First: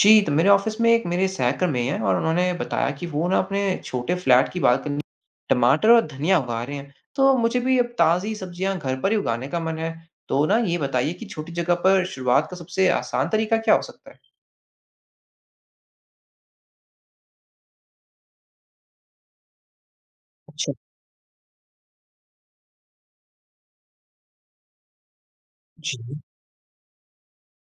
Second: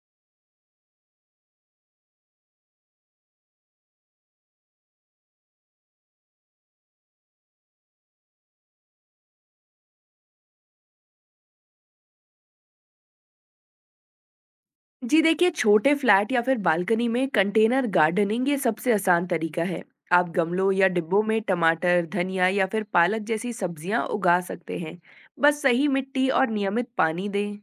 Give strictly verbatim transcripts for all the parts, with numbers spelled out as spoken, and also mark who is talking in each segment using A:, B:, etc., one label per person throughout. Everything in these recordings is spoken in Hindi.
A: जी, तो मेरे ऑफ़िस में एक मेरे सहकर्मी हैं और उन्होंने बताया कि वो ना अपने छोटे फ्लैट की बालकनी में टमाटर और धनिया उगा रहे हैं। तो मुझे भी अब ताज़ी सब्जियां घर पर ही उगाने का मन है। तो ना ये बताइए कि छोटी जगह पर शुरुआत का सबसे आसान तरीका क्या हो सकता है?
B: जी देखिए, छोटे फ्लैट या फिर बालकनी में कंटेनर गार्डनिंग ये सबसे आसान तरीका है। आप गमलों
A: अच्छा।
B: या डिब्बों में टमाटर, धनिया या फिर पालक जैसी सब्जियां उगा सकते हैं। बस सही
A: जी।
B: मिट्टी और नियमित पानी दें।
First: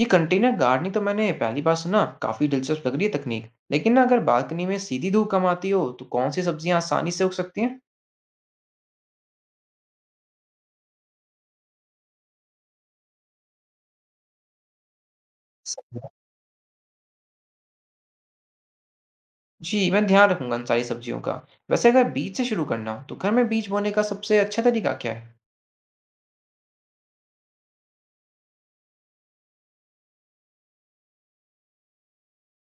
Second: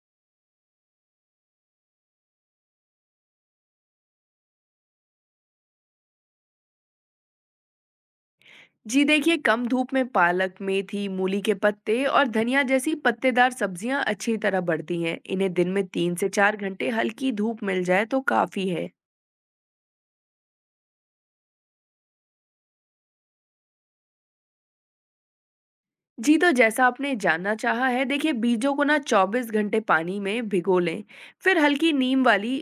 A: ये कंटेनर गार्डनिंग तो मैंने पहली बार सुना, काफ़ी दिलचस्प लग रही है तकनीक। लेकिन ना अगर बालकनी में सीधी धूप कम आती हो, तो कौन सी सब्जियां आसानी से उग सकती
B: जी देखिए, कम धूप में पालक, मेथी, मूली के पत्ते और धनिया जैसी पत्तेदार सब्जियां अच्छी तरह बढ़ती हैं। इन्हें दिन में
A: हैं?
B: तीन से चार घंटे हल्की धूप मिल जाए तो काफी है।
A: जी, मैं ध्यान रखूँगा इन सारी सब्जियों का। वैसे अगर बीज से शुरू करना हो, तो घर में बीज बोने का सबसे अच्छा तरीका क्या है?
B: जी, तो जैसा आपने जानना चाहा है, देखिए बीजों को ना चौबीस घंटे पानी में भिगो लें। फिर हल्की नीम वाली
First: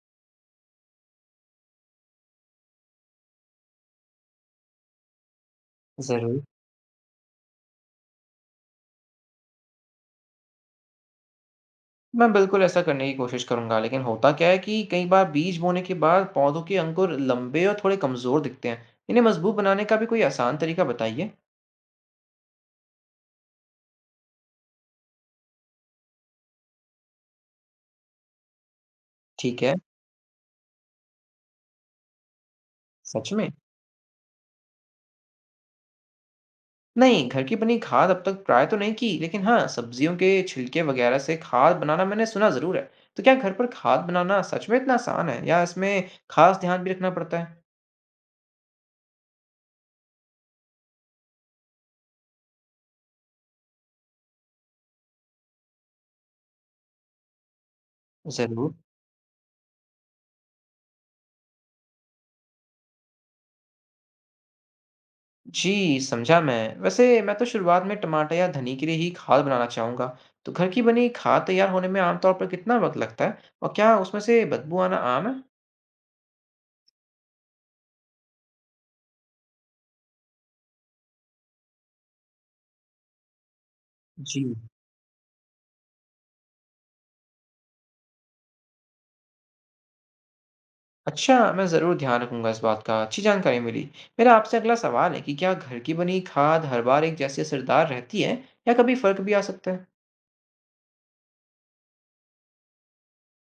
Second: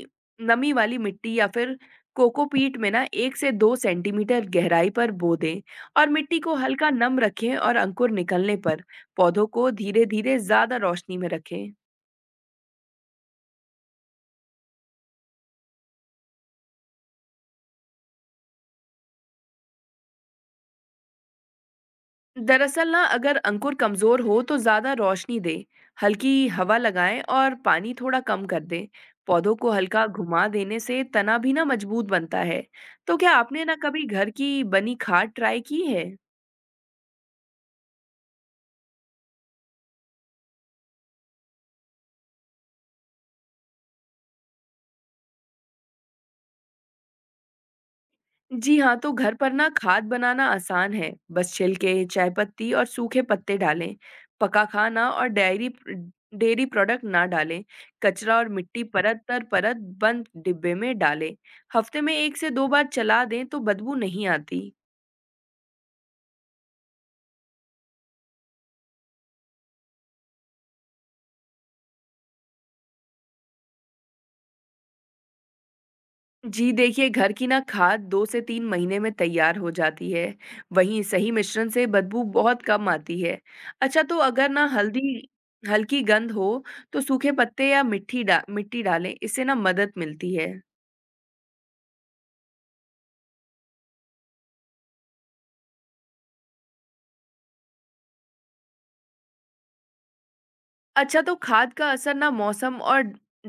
B: नमी वाली मिट्टी या फिर कोकोपीट में ना एक से दो सेंटीमीटर गहराई पर बो दें और मिट्टी
A: ज़रूर।
B: को हल्का नम रखें और अंकुर निकलने पर पौधों को धीरे-धीरे ज़्यादा रोशनी में रखें।
A: मैं बिल्कुल ऐसा करने की कोशिश करूँगा, लेकिन होता क्या है कि कई बार बीज बोने के बाद पौधों के अंकुर लंबे और थोड़े कमज़ोर दिखते हैं। इन्हें मज़बूत बनाने का भी कोई आसान तरीका बताइए।
B: दरअसल ना अगर अंकुर कमजोर हो तो ज्यादा रोशनी दे, हल्की हवा लगाएं और पानी थोड़ा कम कर दें। पौधों
A: ठीक
B: को
A: है।
B: हल्का घुमा देने से तना भी ना मजबूत बनता है। तो
A: सच
B: क्या
A: में?
B: आपने ना कभी घर की बनी खाद ट्राई की है?
A: नहीं, घर की बनी खाद अब तक ट्राई तो नहीं की, लेकिन हाँ, सब्जियों के छिलके वगैरह से खाद बनाना मैंने सुना ज़रूर है। तो क्या घर पर खाद बनाना सच में इतना आसान है या इसमें खास ध्यान भी रखना पड़ता है?
B: जी हाँ, तो घर पर ना खाद बनाना आसान है। बस छिलके, चायपत्ती और सूखे पत्ते डालें। पका खाना और डायरी डेयरी प्रोडक्ट ना डालें। कचरा और
A: ज़रूर।
B: मिट्टी परत दर परत बंद डिब्बे में डालें। हफ्ते में एक से दो बार चला दें तो बदबू नहीं आती।
A: जी, समझा मैं। वैसे मैं तो शुरुआत में टमाटर या धनी के लिए ही खाद बनाना चाहूँगा। तो घर की बनी खाद तैयार होने में आमतौर पर कितना वक़्त लगता है और क्या उसमें से बदबू आना आम है?
B: जी देखिए, घर की ना खाद दो से तीन महीने में तैयार हो जाती है। वहीं सही मिश्रण से बदबू बहुत कम आती है। अच्छा, तो
A: जी।
B: अगर ना हल्दी हल्की गंध हो तो सूखे पत्ते या मिट्टी डा मिट्टी डालें, इससे ना मदद मिलती है।
A: अच्छा, मैं ज़रूर ध्यान रखूंगा इस बात का। अच्छी जानकारी मिली। मेरा आपसे अगला सवाल है कि क्या घर की बनी खाद हर बार एक जैसी असरदार रहती है या कभी फ़र्क भी आ सकता है?
B: अच्छा, तो खाद का असर ना मौसम और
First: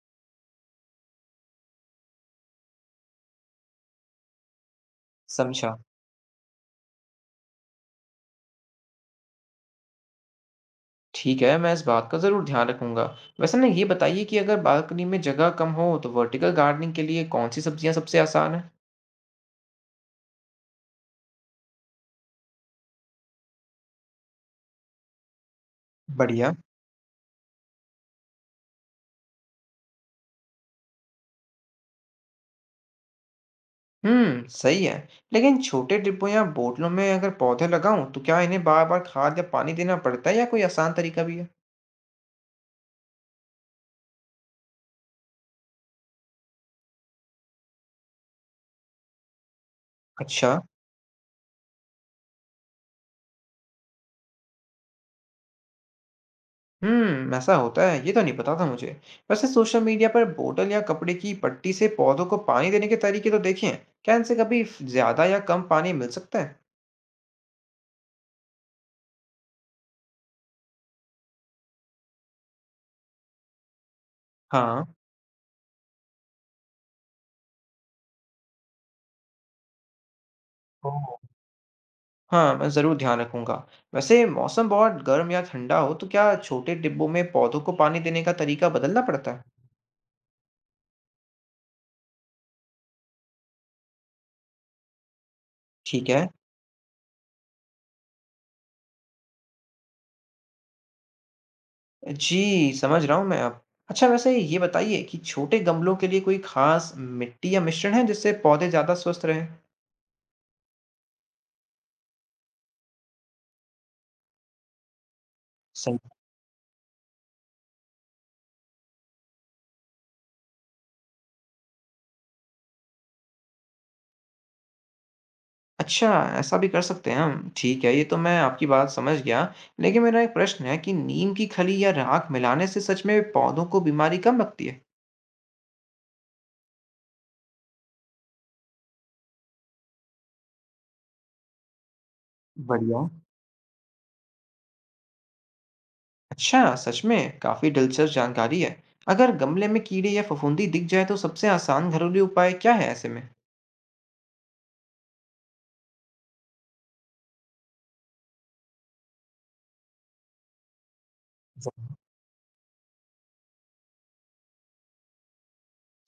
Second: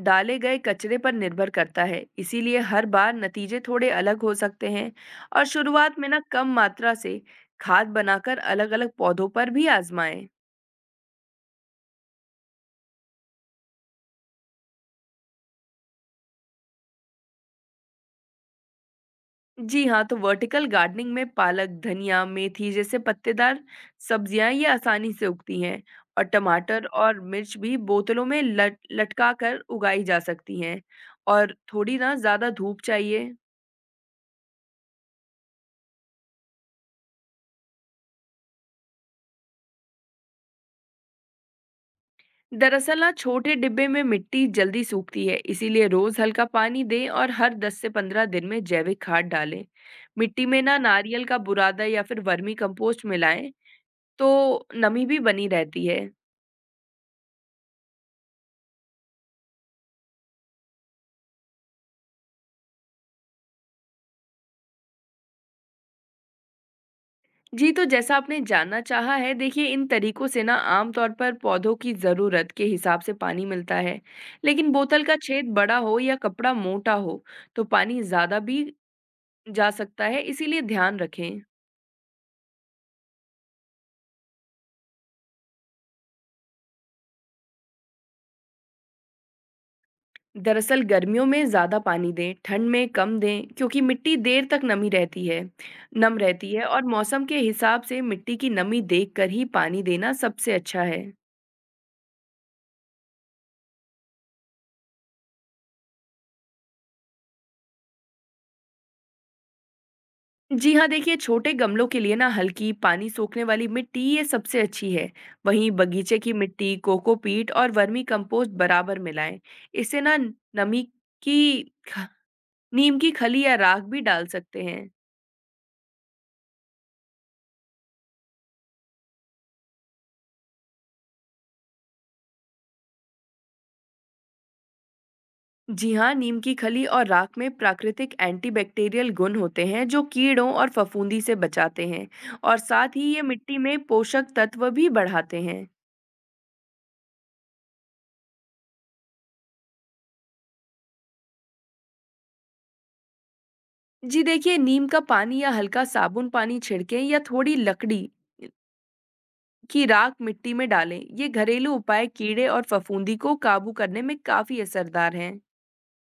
B: डाले गए कचरे पर निर्भर करता है, इसीलिए हर बार नतीजे थोड़े अलग हो सकते हैं। और
A: समझा।
B: शुरुआत में ना कम मात्रा से खाद बनाकर अलग-अलग पौधों पर भी आजमाएँ।
A: ठीक है, मैं इस बात का ज़रूर ध्यान रखूंगा। वैसे ना ये बताइए कि अगर बालकनी में जगह कम हो तो वर्टिकल गार्डनिंग के लिए कौन सी सब्जियां सबसे आसान है?
B: जी हाँ, तो वर्टिकल गार्डनिंग में पालक, धनिया, मेथी जैसे पत्तेदार सब्जियां ये आसानी से उगती हैं। और
A: बढ़िया।
B: टमाटर और मिर्च भी बोतलों में लट लटका कर उगाई जा सकती हैं और थोड़ी ना ज्यादा धूप चाहिए।
A: हुँ, सही है। लेकिन छोटे डिब्बों या बोतलों में अगर पौधे लगाऊँ, तो क्या इन्हें बार-बार खाद या पानी देना पड़ता है या कोई आसान तरीका भी है?
B: दरअसल ना छोटे डिब्बे में मिट्टी जल्दी सूखती है, इसीलिए रोज हल्का पानी दें और हर दस से पंद्रह दिन में जैविक खाद डालें। मिट्टी
A: अच्छा।
B: में ना नारियल का बुरादा या फिर वर्मी कंपोस्ट मिलाएं तो नमी भी बनी रहती है।
A: हुँ, ऐसा होता है, ये तो नहीं पता था मुझे। वैसे सोशल मीडिया पर बोतल या कपड़े की पट्टी से पौधों को पानी देने के तरीके तो देखे हैं। क्या इनसे कभी फ ज़्यादा या कम पानी मिल सकता है?
B: जी, तो जैसा आपने जानना चाहा है, देखिए इन तरीकों से ना आम तौर पर पौधों की ज़रूरत के हिसाब से पानी मिलता है। लेकिन
A: हाँ।
B: बोतल का छेद बड़ा हो या कपड़ा मोटा हो, तो पानी ज़्यादा भी जा सकता है, इसीलिए ध्यान
A: ओह!
B: रखें।
A: हाँ, मैं ज़रूर ध्यान रखूँगा। वैसे मौसम बहुत गर्म या ठंडा हो, तो क्या छोटे डिब्बों में पौधों को पानी देने का तरीका बदलना पड़ता है?
B: दरअसल गर्मियों में ज़्यादा पानी दें, ठंड में कम दें, क्योंकि मिट्टी देर तक नमी रहती है
A: ठीक
B: नम
A: है।
B: रहती है और मौसम के हिसाब से मिट्टी की नमी देखकर ही पानी देना सबसे अच्छा है।
A: जी, समझ रहा हूँ मैं अब। अच्छा वैसे ये बताइए कि छोटे गमलों के लिए कोई ख़ास मिट्टी या मिश्रण है जिससे पौधे ज़्यादा स्वस्थ रहें?
B: जी हाँ, देखिए छोटे गमलों के लिए ना हल्की पानी सोखने वाली मिट्टी ये सबसे अच्छी है। वहीं
A: सही।
B: बगीचे की मिट्टी, कोकोपीट और वर्मी कंपोस्ट बराबर मिलाएं। इससे ना नमी की ख- नीम की खली या राख भी डाल सकते हैं।
A: अच्छा, ऐसा भी कर सकते हैं हम। ठीक है, ये तो मैं आपकी बात समझ गया। लेकिन मेरा एक प्रश्न है कि नीम की खली या राख मिलाने से सच में पौधों को बीमारी कम लगती है?
B: जी हाँ, नीम की खली और राख में प्राकृतिक एंटीबैक्टीरियल गुण होते हैं जो कीड़ों और फफूंदी से बचाते हैं और साथ
A: बढ़िया।
B: ही ये मिट्टी में पोषक तत्व भी बढ़ाते हैं।
A: अच्छा, सच में काफ़ी दिलचस्प जानकारी है। अगर गमले में कीड़े या फफूंदी दिख जाए तो सबसे आसान घरेलू उपाय क्या है ऐसे में?
B: जी देखिए, नीम का पानी या हल्का साबुन पानी छिड़कें या थोड़ी लकड़ी की राख मिट्टी में डालें। ये घरेलू उपाय कीड़े और फफूंदी को काबू करने में काफी असरदार हैं।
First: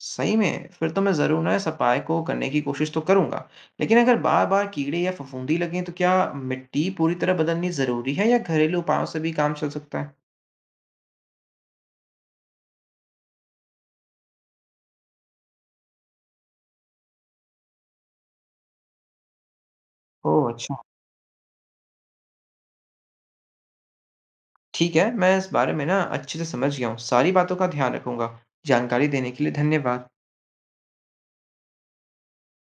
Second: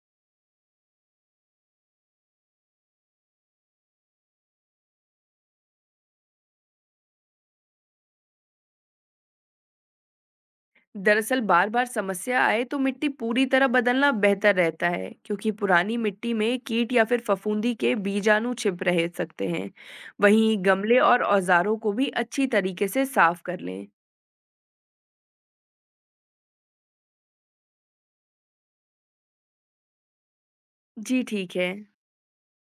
A: सही में? फिर तो मैं ज़रूर ना इस उपाय को करने की कोशिश तो करूँगा। लेकिन अगर बार-बार कीड़े या फफूंदी लगें तो क्या मिट्टी पूरी तरह बदलनी ज़रूरी है या घरेलू उपायों से भी काम चल सकता है?
B: दरअसल बार-बार समस्या आए तो मिट्टी पूरी तरह बदलना बेहतर रहता है, क्योंकि पुरानी मिट्टी में कीट या फिर फफूंदी के बीजाणु छिप रह सकते हैं।
A: ओह!
B: वहीं
A: अच्छा।
B: गमले और औजारों को भी अच्छी तरीके से साफ कर लें।
A: ठीक है, मैं इस बारे में ना अच्छे से समझ गया हूँ। सारी बातों का ध्यान रखूँगा। जानकारी देने के लिए धन्यवाद।
B: जी ठीक है।